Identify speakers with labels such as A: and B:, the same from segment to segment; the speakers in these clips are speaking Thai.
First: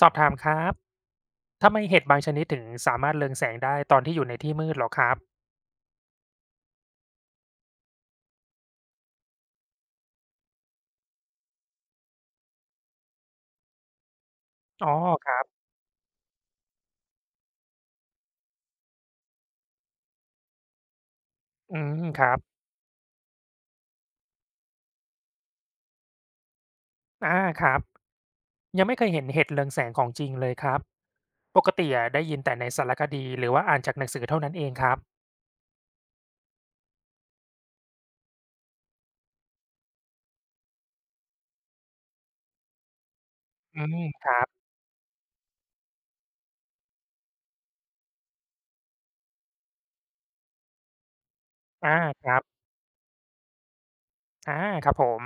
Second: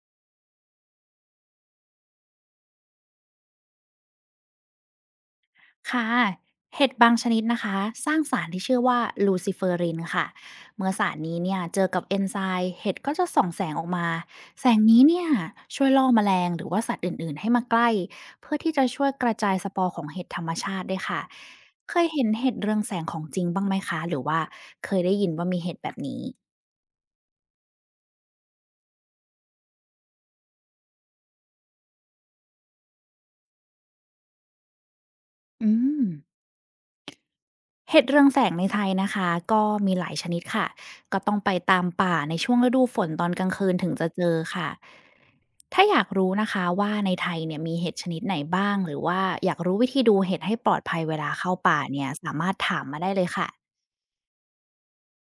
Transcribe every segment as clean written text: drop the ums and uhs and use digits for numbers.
A: สอบถามครับทำไมเห็ดบางชนิดถึงสามารถเรืองแสงได้ตอนที่อยู่ในที่มืดเหรอครับ
B: ค่ะ เห็ดบางชนิดนะคะสร้างสารที่ชื่อว่าลูซิเฟอรินค่ะ เมื่อสารนี้เนี่ยเจอกับเอนไซม์เห็ดก็จะส่องแสงออกมา แสง
A: อ๋อ
B: นี้เนี่
A: ค
B: ย
A: รับ
B: ช่วยล่อแมลงหรือว่าสัตว์อื่นๆให้มาใกล้ เพื่อที่จะช่วยกระจายสปอร์ของเห็ดธรรมชาติด้วยค่ะ
A: อื
B: เค
A: ม
B: ย
A: ค
B: เห็น
A: รับ
B: เห็ดเรืองแสงของจริงบ้างไหมคะหรือว่าเคยได้ยินว่ามีเห็ดแบบนี้
A: อาครับ ยังไม่เคยเห็นเห็ดเรืองแสงของจริงเลยครับ ปกติอะได้ยินแต่ในสารคดีหรือว่าอ่านจากหนังสือเท่านั้นเองครับ
B: อืม เห็ดเรืองแสงในไทยนะคะก็มีหลายชนิดค่ะก็ต้องไปตามป่าในช่วงฤดูฝนตอนกลางคืน
A: อื
B: ถึง
A: ม
B: จะเจ
A: ครั
B: อ
A: บ
B: ค่ะถ้าอยากรู้นะคะว่าในไทยเนี่ยมีเห็ดชนิดไหนบ้างหรือว่าอยากรู้วิธีดูเห็ดให้ปลอดภัยเวลาเข้าป่า
A: อา
B: เนี่ย
A: ค
B: สา
A: รับ
B: มารถถามมาได้เลยค่ะ
A: อาครับผม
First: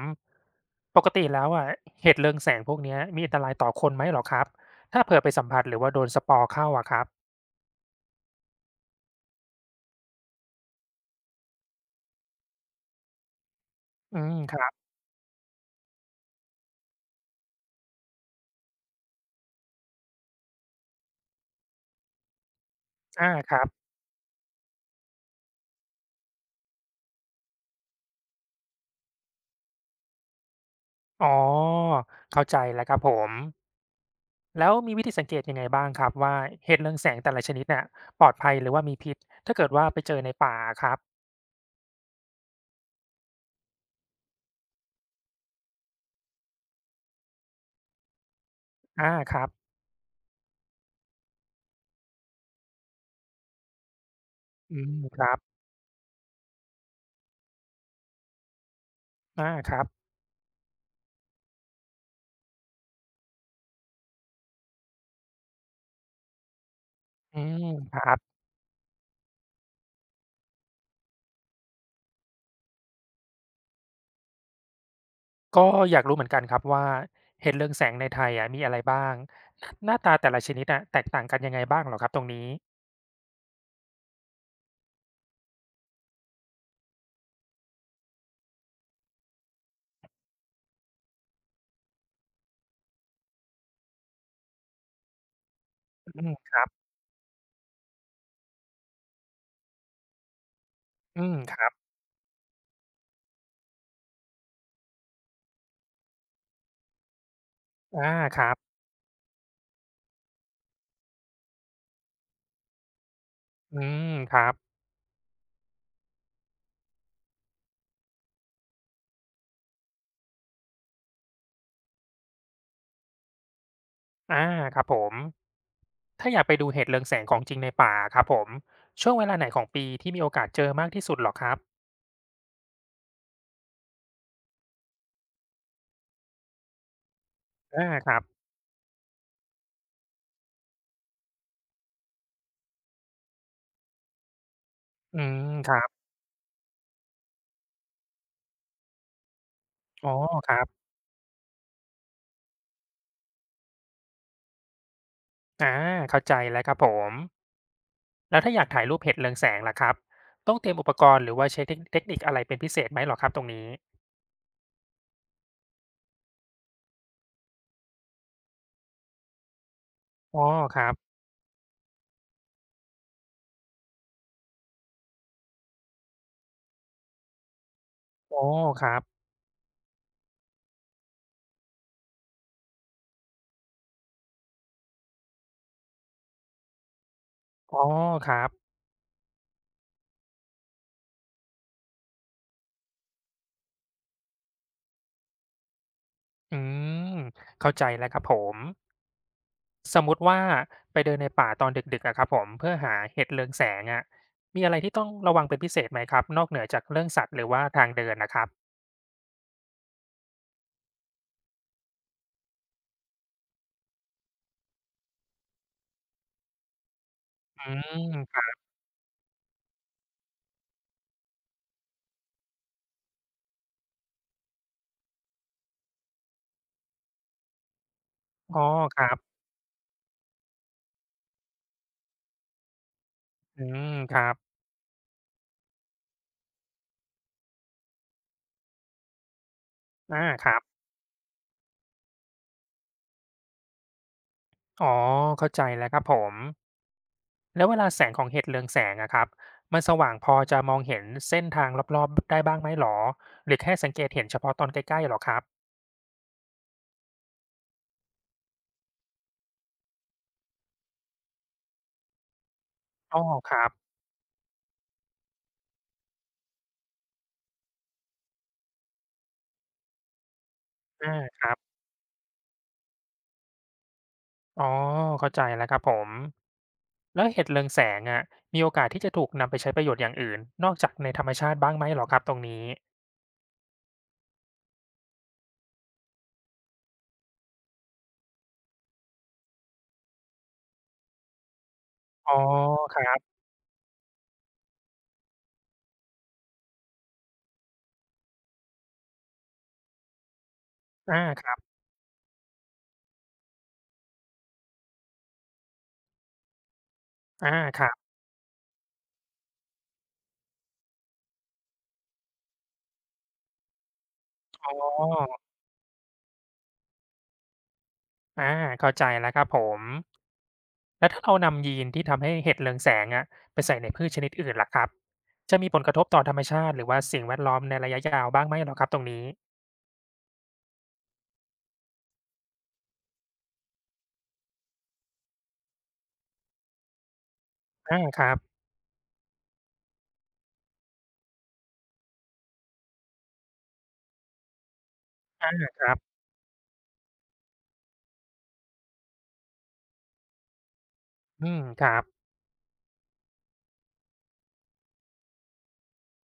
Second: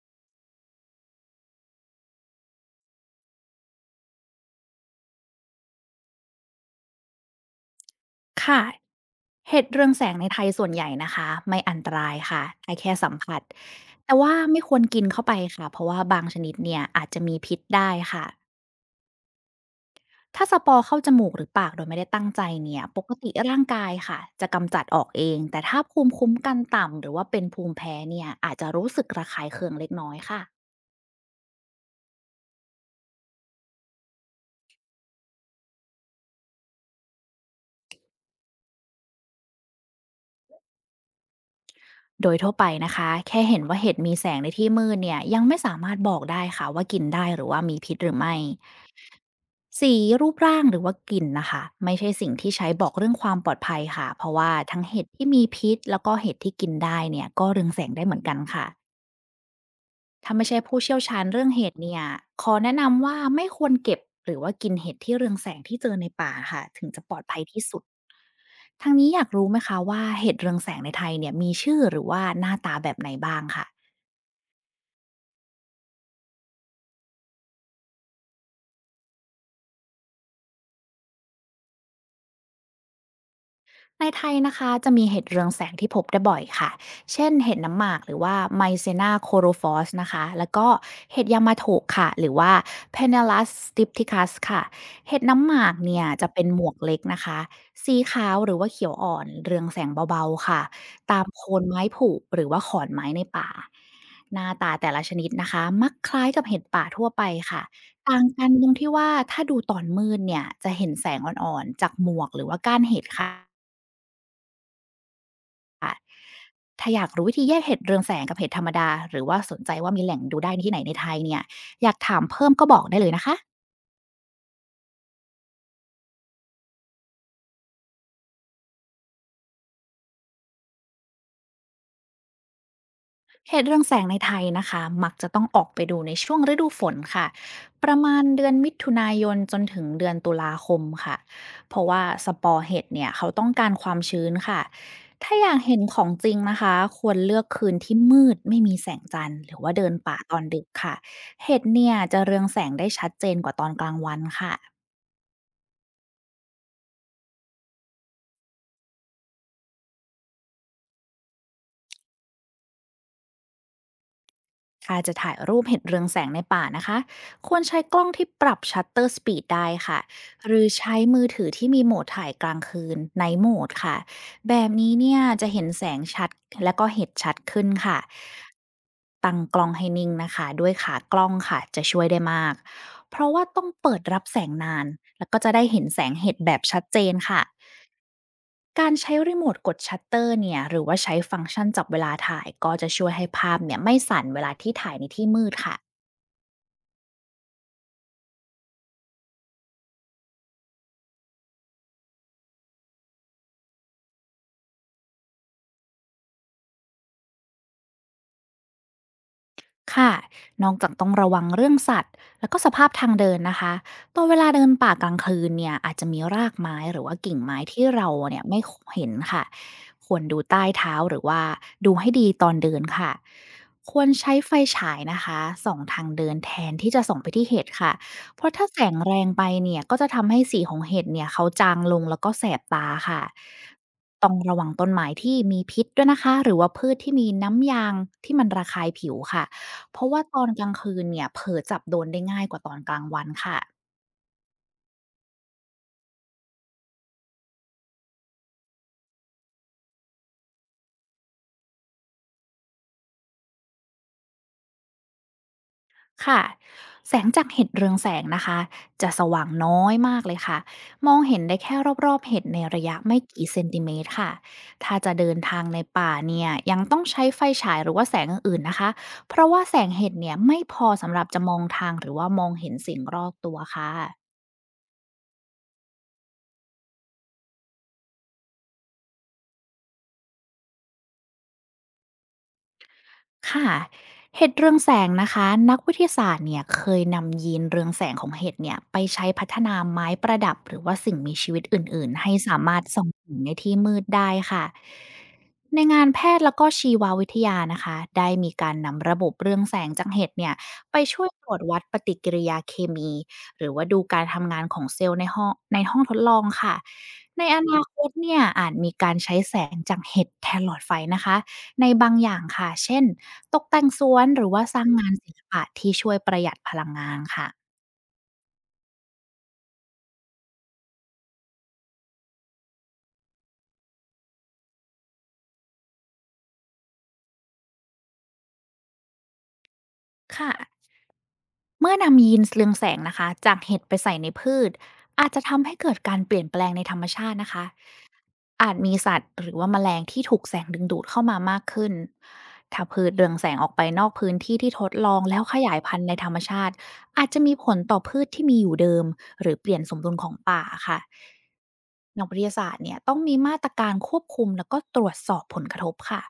A: ปกติแล้วอะเห็ดเรืองแสงพวกเนี้ยมีอันตรายต่อคนไหมเหรอครับถ้าเผื่อไปสัมผัสหรือว่าโดนสปอร์เข้าอะครับ
B: ค่ะเห็ดเรืองแสงในไทยส่วนใหญ่นะคะไม่อันตรายค่ะได้แค่สัมผัสแต่
A: อื
B: ว่า
A: มค
B: ไม่
A: รั
B: ค
A: บ
B: วรกินเข้าไปค่ะเพราะว่าบางชนิดเนี่ยอาจจะมีพิษได้ค่ะ ถ้าสปอร์เข้าจมูกหรือปากโดยไม่ได้ตั้งใจเนี่ยปกติ
A: อาค
B: ร่า
A: รั
B: ง
A: บ
B: กายค่ะจะกำจัดออกเองแต่ถ้าภูมิคุ้มกันต่ำหรือว่าเป็นภูมิแพ้เนี่ยอาจจะรู้สึกระคายเคืองเล็กน้อยค่ะ
A: อ๋อเข้าใจแล้วครับผม แล้วมีวิธีสังเกตยังไงบ้างครับว่าเห็ดเรืองแสงแต่ละชนิดเนี่ยปลอดภัยหรือว่ามีพิษถ้าเกิดว่าไปเจอในป่าครับ
B: โดยทั่วไปนะคะแค่เห็นว่าเห็ดมีแสงในที่มืดเนี่ยยังไม่สามารถบอกได้ค่ะว่ากินได้หรือว่ามีพิษหรือไม่
A: อาครับ
B: สีรูปร่างหรือว่ากลิ่นนะคะไม่ใช่สิ่งที่ใช้บอกเรื่องความปลอดภัยค่ะเพราะว่า
A: อื
B: ทั้ง
A: ม
B: เห็ด
A: ค
B: ที่
A: รับ
B: มีพิษแล้วก็เห็ดที่กินได้เนี่ยก็เรืองแสงได้เหมือนกันค่ะ
A: อาครับ
B: ถ้าไม่ใช่ผู้เชี่ยวชาญเรื่องเห็ดเนี่ยขอแนะนำว่าไม่ควรเก็บหรือว่ากินเห็ดที่เรืองแสงที่เจอในป่าค่ะถึงจะปลอดภั
A: อื
B: ยที่
A: ม
B: สุด
A: ครับ
B: ทางนี้อยากรู้ไหมคะว่าเห็ดเรืองแสงในไทยเนี่ยมีชื่อหรือว่าหน้าตาแบบไหนบ้างค่ะ
A: ก็อยากรู้เหมือนกันครับว่าเห็ดเรืองแสงในไทยอะมีอะไรบ้างหน้าตาแต่ละชนิดอะแตกต่างกันยังไงบ้างเหรอครับตรงนี้
B: ในไทยนะคะจะมีเห็ดเรืองแสงที่พบได้บ่อยค่ะ เช่นเห็ดน้ำหมากหรือว่า Mycena corophy นะคะ แล้วก็เห็ดยามาโถค่ะ หรือว่า p e n e l ัส s stypticus คสค่ะ เห็ดน้ำหมากเนี่ยจะ
A: อืม
B: เป็นหมวกเล็กนะคะสีขาวหรือว่าเขียวอ่อนเรืองแสงเบาๆค่ะ ตา
A: อื
B: ม
A: ม
B: โค
A: ค
B: น
A: รับ
B: ไม้ผุหรือว่าขอนไม้ในป่า หน้าตาแต่ละชนิดนะคะมักคล้ายกับเห็ดป่าทั่วไปค่ะ
A: อา
B: ต่าง
A: ค
B: กัน
A: รับ
B: ตรงที่ว่าถ้าดูตอนมืดเนี่ยจะเห็นแสงอ่อนๆจากหมวกหรือว่าก้านเห็ดค่ะ
A: อืมครับ
B: ถ้าอยากรู้วิธีแยกเห็ดเรืองแสงกับเห็ดธรรมดาหรือว่าสนใจว่ามีแหล่งดูได้ที่ไหนในไทยเนี่ยอยากถามเพิ่มก็บอกได้เลยนะคะ
A: อาครับผมถ้าอยากไปดูเห็ดเรืองแสงของจริงในป่าครับผมช่วงเวลาไหนของปีที่มีโอกาสเจอมากที่สุดเหรอครับ
B: เห็ดเรืองแสงในไทยนะคะมักจะต้องออกไปดูในช่วงฤดูฝนค่ะป
A: อา
B: ระ
A: ค
B: มา
A: รั
B: ณ
A: บ
B: เดือนมิถุนายนจนถึงเดือนตุลาคมค่ะเพราะว่าสปอร์เห็ดเนี่ยเขาต้องการความชื้นค่ะ
A: อื
B: ถ้า
A: ม
B: อยาก
A: ค
B: เห็
A: รั
B: นข
A: บ
B: องจริงนะคะควรเลือกคืนที่มืดไม่มีแสงจันทร์หรือว่าเดิน
A: อ๋อ
B: ป่าตอน
A: ครั
B: ดึก
A: บ
B: ค่ะเห็ดเนี่ยจะเรืองแสงได้ชัดเจนกว่าตอนกลางวันค่ะ
A: อาเข้าใจแล้วครับผม แล้วถ้าอยากถ่ายรูปเห็ดเรืองแสงล่ะครับ ต้องเตรียมอุปกรณ์หรือว่าใช้เทคนิคอะไรเป็นพิเศษไหมหรอครับตรงนี้
B: ถ้าจะถ่ายรูปเห็นเรืองแสงในป่านะคะควรใช้กล้องที่ปรับชัตเตอร์สปีดได้ค่ะ
A: อ๋อ
B: หรือ
A: ครั
B: ใช้
A: บ
B: มือถือที่มีโหมดถ่ายกลางคืนในโหมดค่ะแบบนี้เนี่ยจะเห็นแสงชัดและก็เห็นชัดขึ้นค่ะ
A: อ๋อครับ
B: ตั้งกล้องให้นิ่งนะคะด้วยขากล้องค่ะจะช่วยได้มากเพราะว่าต้องเปิดรับแสงนานแล้วก็จะได้เห็นแสงเห็ดแบบชัดเจนค่ะ
A: อ๋อครับ
B: การใช้รีโมทกดชัตเตอร์เนี่ยหรือว่าใช้ฟังก์ชันจับเวลาถ่ายก็จะช่วยให้ภาพเนี่ยไม่สั่นเวลาที่ถ่ายในที่มืดค่ะ
A: อืมเข้าใจแล้วครับผมสมมุติว่าไปเดินในป่าตอนดึกๆอะครับผมเพื่อหาเห็ดเรืองแสงอะมีอะไรที่ต้องระวังเป็นพิเศษไหมครับนอกเหนือจากเรื่องสัตว์หรือว่าทางเดินนะครับ
B: ค่ะนอกจากต้องระวังเรื่องสัตว์แล้วก็สภาพทางเดินนะคะตัวเวลาเดินป่ากลางคืนเนี่ยอาจจะมีรากไม้หรือว่ากิ่งไม้
A: อื
B: ที่
A: ม
B: เรา
A: ค
B: เนี่
A: รั
B: ย
A: บ
B: ไม่เห็นค่ะควรดูใต้เท้าหรือว่าดูให้ดีตอนเดินค่ะควรใช้ไฟฉายนะคะส่องทางเดินแทนที่จะส่องไปที่เห็ดค่ะเพราะ
A: อ๋อ
B: ถ้าแสง
A: ครั
B: แรง
A: บ
B: ไปเนี่ยก็จะทำให้สีของเห็ดเนี่ยเขาจางลงแล้วก็แสบตาค่ะ
A: อืมครั
B: ต้อง
A: บ
B: ระวังต้นไม้ที่มีพิษด้วยนะคะหรือว่าพืชที่มีน้ำยางที่มันระคายผิวค่ะ เพราะว่า
A: อา
B: ตอ
A: ค
B: น
A: รั
B: ก
A: บ
B: ลางคืนเนี่ยเผลอจับโดนได้ง่ายกว่าตอนกลางวันค่ะ
A: อ๋อเข้าใจแล้วครับผม แล้วเวลาแสงของเห็ดเรืองแสงอะครับมันสว่างพอจะมองเห็นเส้นทางรอบๆได้บ้างไหมหรอหรือแค่สังเกตเห็นเฉพาะตอนใกล้ๆเหรอครับ
B: ค่ะแสงจากเห็ดเรืองแสงนะคะจะสว่างน้อยมากเลยค่ะ มองเห็นได้แค่รอบๆเห็ดในระยะไม่
A: อ้อ
B: กี่
A: ค
B: เซ
A: รั
B: น
A: บ
B: ติเมตรค่ะ ถ้าจะเดินทางในป่าเนี่ยยังต้องใช้ไฟฉายหรือว่าแสงอื่นๆนะคะเพราะว่าแสงเห็ดเนี่ยไม่พอสำ
A: อา
B: หรับจะ
A: ค
B: ม
A: รั
B: อง
A: บ
B: ทางหรือว่ามองเห็นสิ่งรอบตัวค่ะ
A: อ๋อเข้าใจแล้วครับผมแล้วเห็ดเรืองแสงอะมีโอกาสที่จะถูกนำไปใช้ประโยชน์อย่างอื่นนอกจากในธรรมชาติบ้างไหมหรอครับตรงนี้
B: ค่ะเห็ดเรืองแสงนะคะนักวิทยาศาสตร์เนี่ยเคยนำยีนเรืองแสงของเห็ดเนี่ยไปใช้พัฒนาไม้ประดับหรือว่าสิ่งมีชีวิตอื่นๆ
A: อ๋
B: ให้
A: อ
B: สามารถ
A: ค
B: ส่อ
A: รั
B: งเห็
A: บ
B: นในที่มืดได้ค่ะในงานแพทย์แล้วก็ชีววิทยานะคะได้มีการนำระบบเรืองแสงจากเห็ดเนี่ยไป
A: อา
B: ช่วย
A: ค
B: ตร
A: รั
B: ว
A: บ
B: จวัดปฏิกิริยาเคมีหรือว่าดูการทำงานของเซลล์ในห้องทดลองค่ะใน
A: อา
B: อ
A: ค
B: นา
A: รั
B: คต
A: บ
B: เนี่ยอาจมีการใช้แสงจากเห็ดแทนหลอดไฟนะคะในบางอย่างค่ะเช่น ตกแต่งสวนหรือว่า
A: อ๋
B: สร้าง
A: อ
B: งานศิลปะที่ช่วยประหยัดพลังงานค่ะ
A: อาเข้าใจแล้วครับผม แล้วถ้าเรานำยีนที่ทำให้เห็ดเรืองแสงอะไปใส่ในพืชชนิดอื่นล่ะครับจะมีผลกระทบต่อธรรมชาติหรือว่าสิ่งแวดล้อมในระยะยาวบ้างไหมเหรอครับตรงนี้
B: ค่ะเมื่อนำยีนเรืองแสงนะคะจากเห็ดไปใส่ในพืชอาจจะทำให้เกิดการเปลี่ยนแปลงในธรรมชาตินะคะ
A: อาครับ
B: อาจมีสัตว์หรือว่าแมลงที่ถูกแสงดึงดูดเข้ามามากขึ้นถ้าพืชเรืองแสงออกไปนอกพื้นที่ที่ทดลองแล้วขยาย
A: ครั
B: พันธุ์ใน
A: บ
B: ธรรมชาติอาจจะมีผลต่อพืชที่มีอยู่เดิมหรือเปลี่ยนสมดุลของป่าค่ะ
A: อืมครับ
B: นักวิทยาศาสตร์เนี่ยต้องมีมาตรการควบคุมแล้วก็ตรวจสอบผลกระทบค่ะ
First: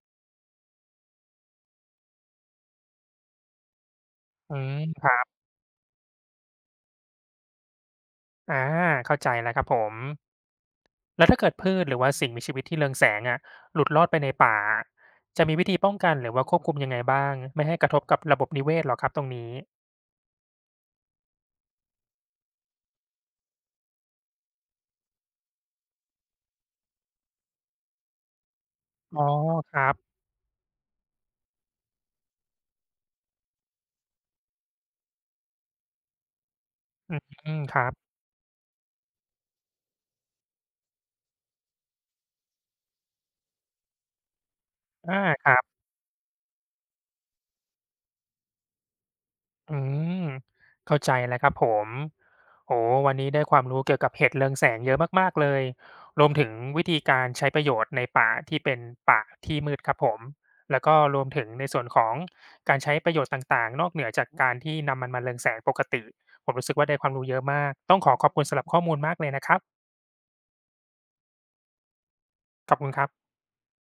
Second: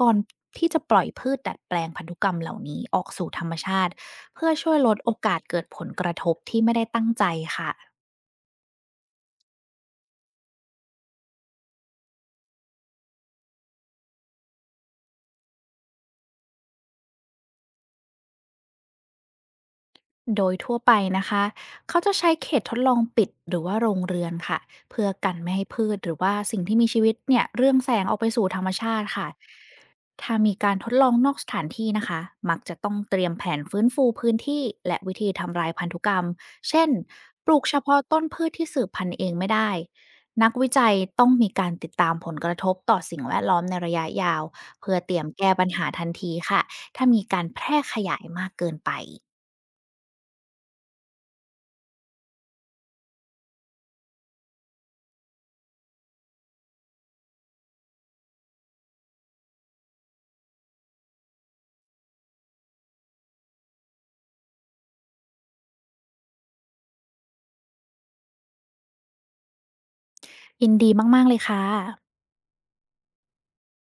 B: ก่อนที่จะปล่อยพืชดัดแปลงพันธุกรรมเหล่านี้ออกสู่ธรรมชาติเพื่อ
A: อื
B: ช่ว
A: ม
B: ยลด
A: ค
B: โอ
A: รับ
B: กาสเกิดผลกระทบที่ไม่ได้ตั้งใจค่ะ
A: อาเข้าใจแล้วครับผม แล้วถ้าเกิดพืชหรือว่าสิ่งมีชีวิตที่เรืองแสงอะหลุดรอดไปในป่าจะมีวิธีป้องกันหรือว่าควบคุมยังไงบ้างไม่ให้กระทบกับระบบนิเวศเหรอครับตรงนี้
B: โดยทั่วไปนะคะ เขาจะใช้เขตทดลองปิดหรือว่าโรงเรือนค่ะเพื่อกันไม่ให้พืชหรือว่าสิ่งที่มีชีวิตเนี่ยเรื่องแสงออกไปสู่ธรรมชาติ
A: อ๋อ
B: ค่ะ
A: ครับ
B: ถ้ามีการทดลองนอกสถานที่นะคะมักจะต้องเตรียมแผนฟื้นฟูพื้นที่และวิธีทำลายพันธุกรรมเช่นป
A: อื
B: ลู
A: ม
B: ก
A: ค
B: เฉ
A: รับ
B: พาะต้นพืชที่สืบพันธุ์เองไม่ได้นักวิจัยต้องมีการติดตามผลกระทบต่อสิ่งแวดล้อมในระยะยาวเพื่อเต
A: อา
B: รียม
A: ค
B: แก้
A: รั
B: ปัญ
A: บ
B: หาทันทีค่ะถ้ามีการแพร่ขยายมากเกินไป
A: อืมเข้าใจแล้วครับผมโอ้วันนี้ได้ความรู้เกี่ยวกับเห็ดเรืองแสงเยอะมากๆเลยรวมถึงวิธีการใช้ประโยชน์ในป่าที่เป็นป่าที่มืดครับผมแล้วก็รวมถึงในส่วนของการใช้ประโยชน์ต่างๆนอกเหนือจากการที่นำมันมาเรืองแสงปกติผมรู้สึกว่าได้ความรู้เยอะมากต้องขอขอบคุณสำหรับข้อมูลมากเลยนะครับ
B: ยินดีมากๆเลยค่ะ
A: ขอบคุณครับ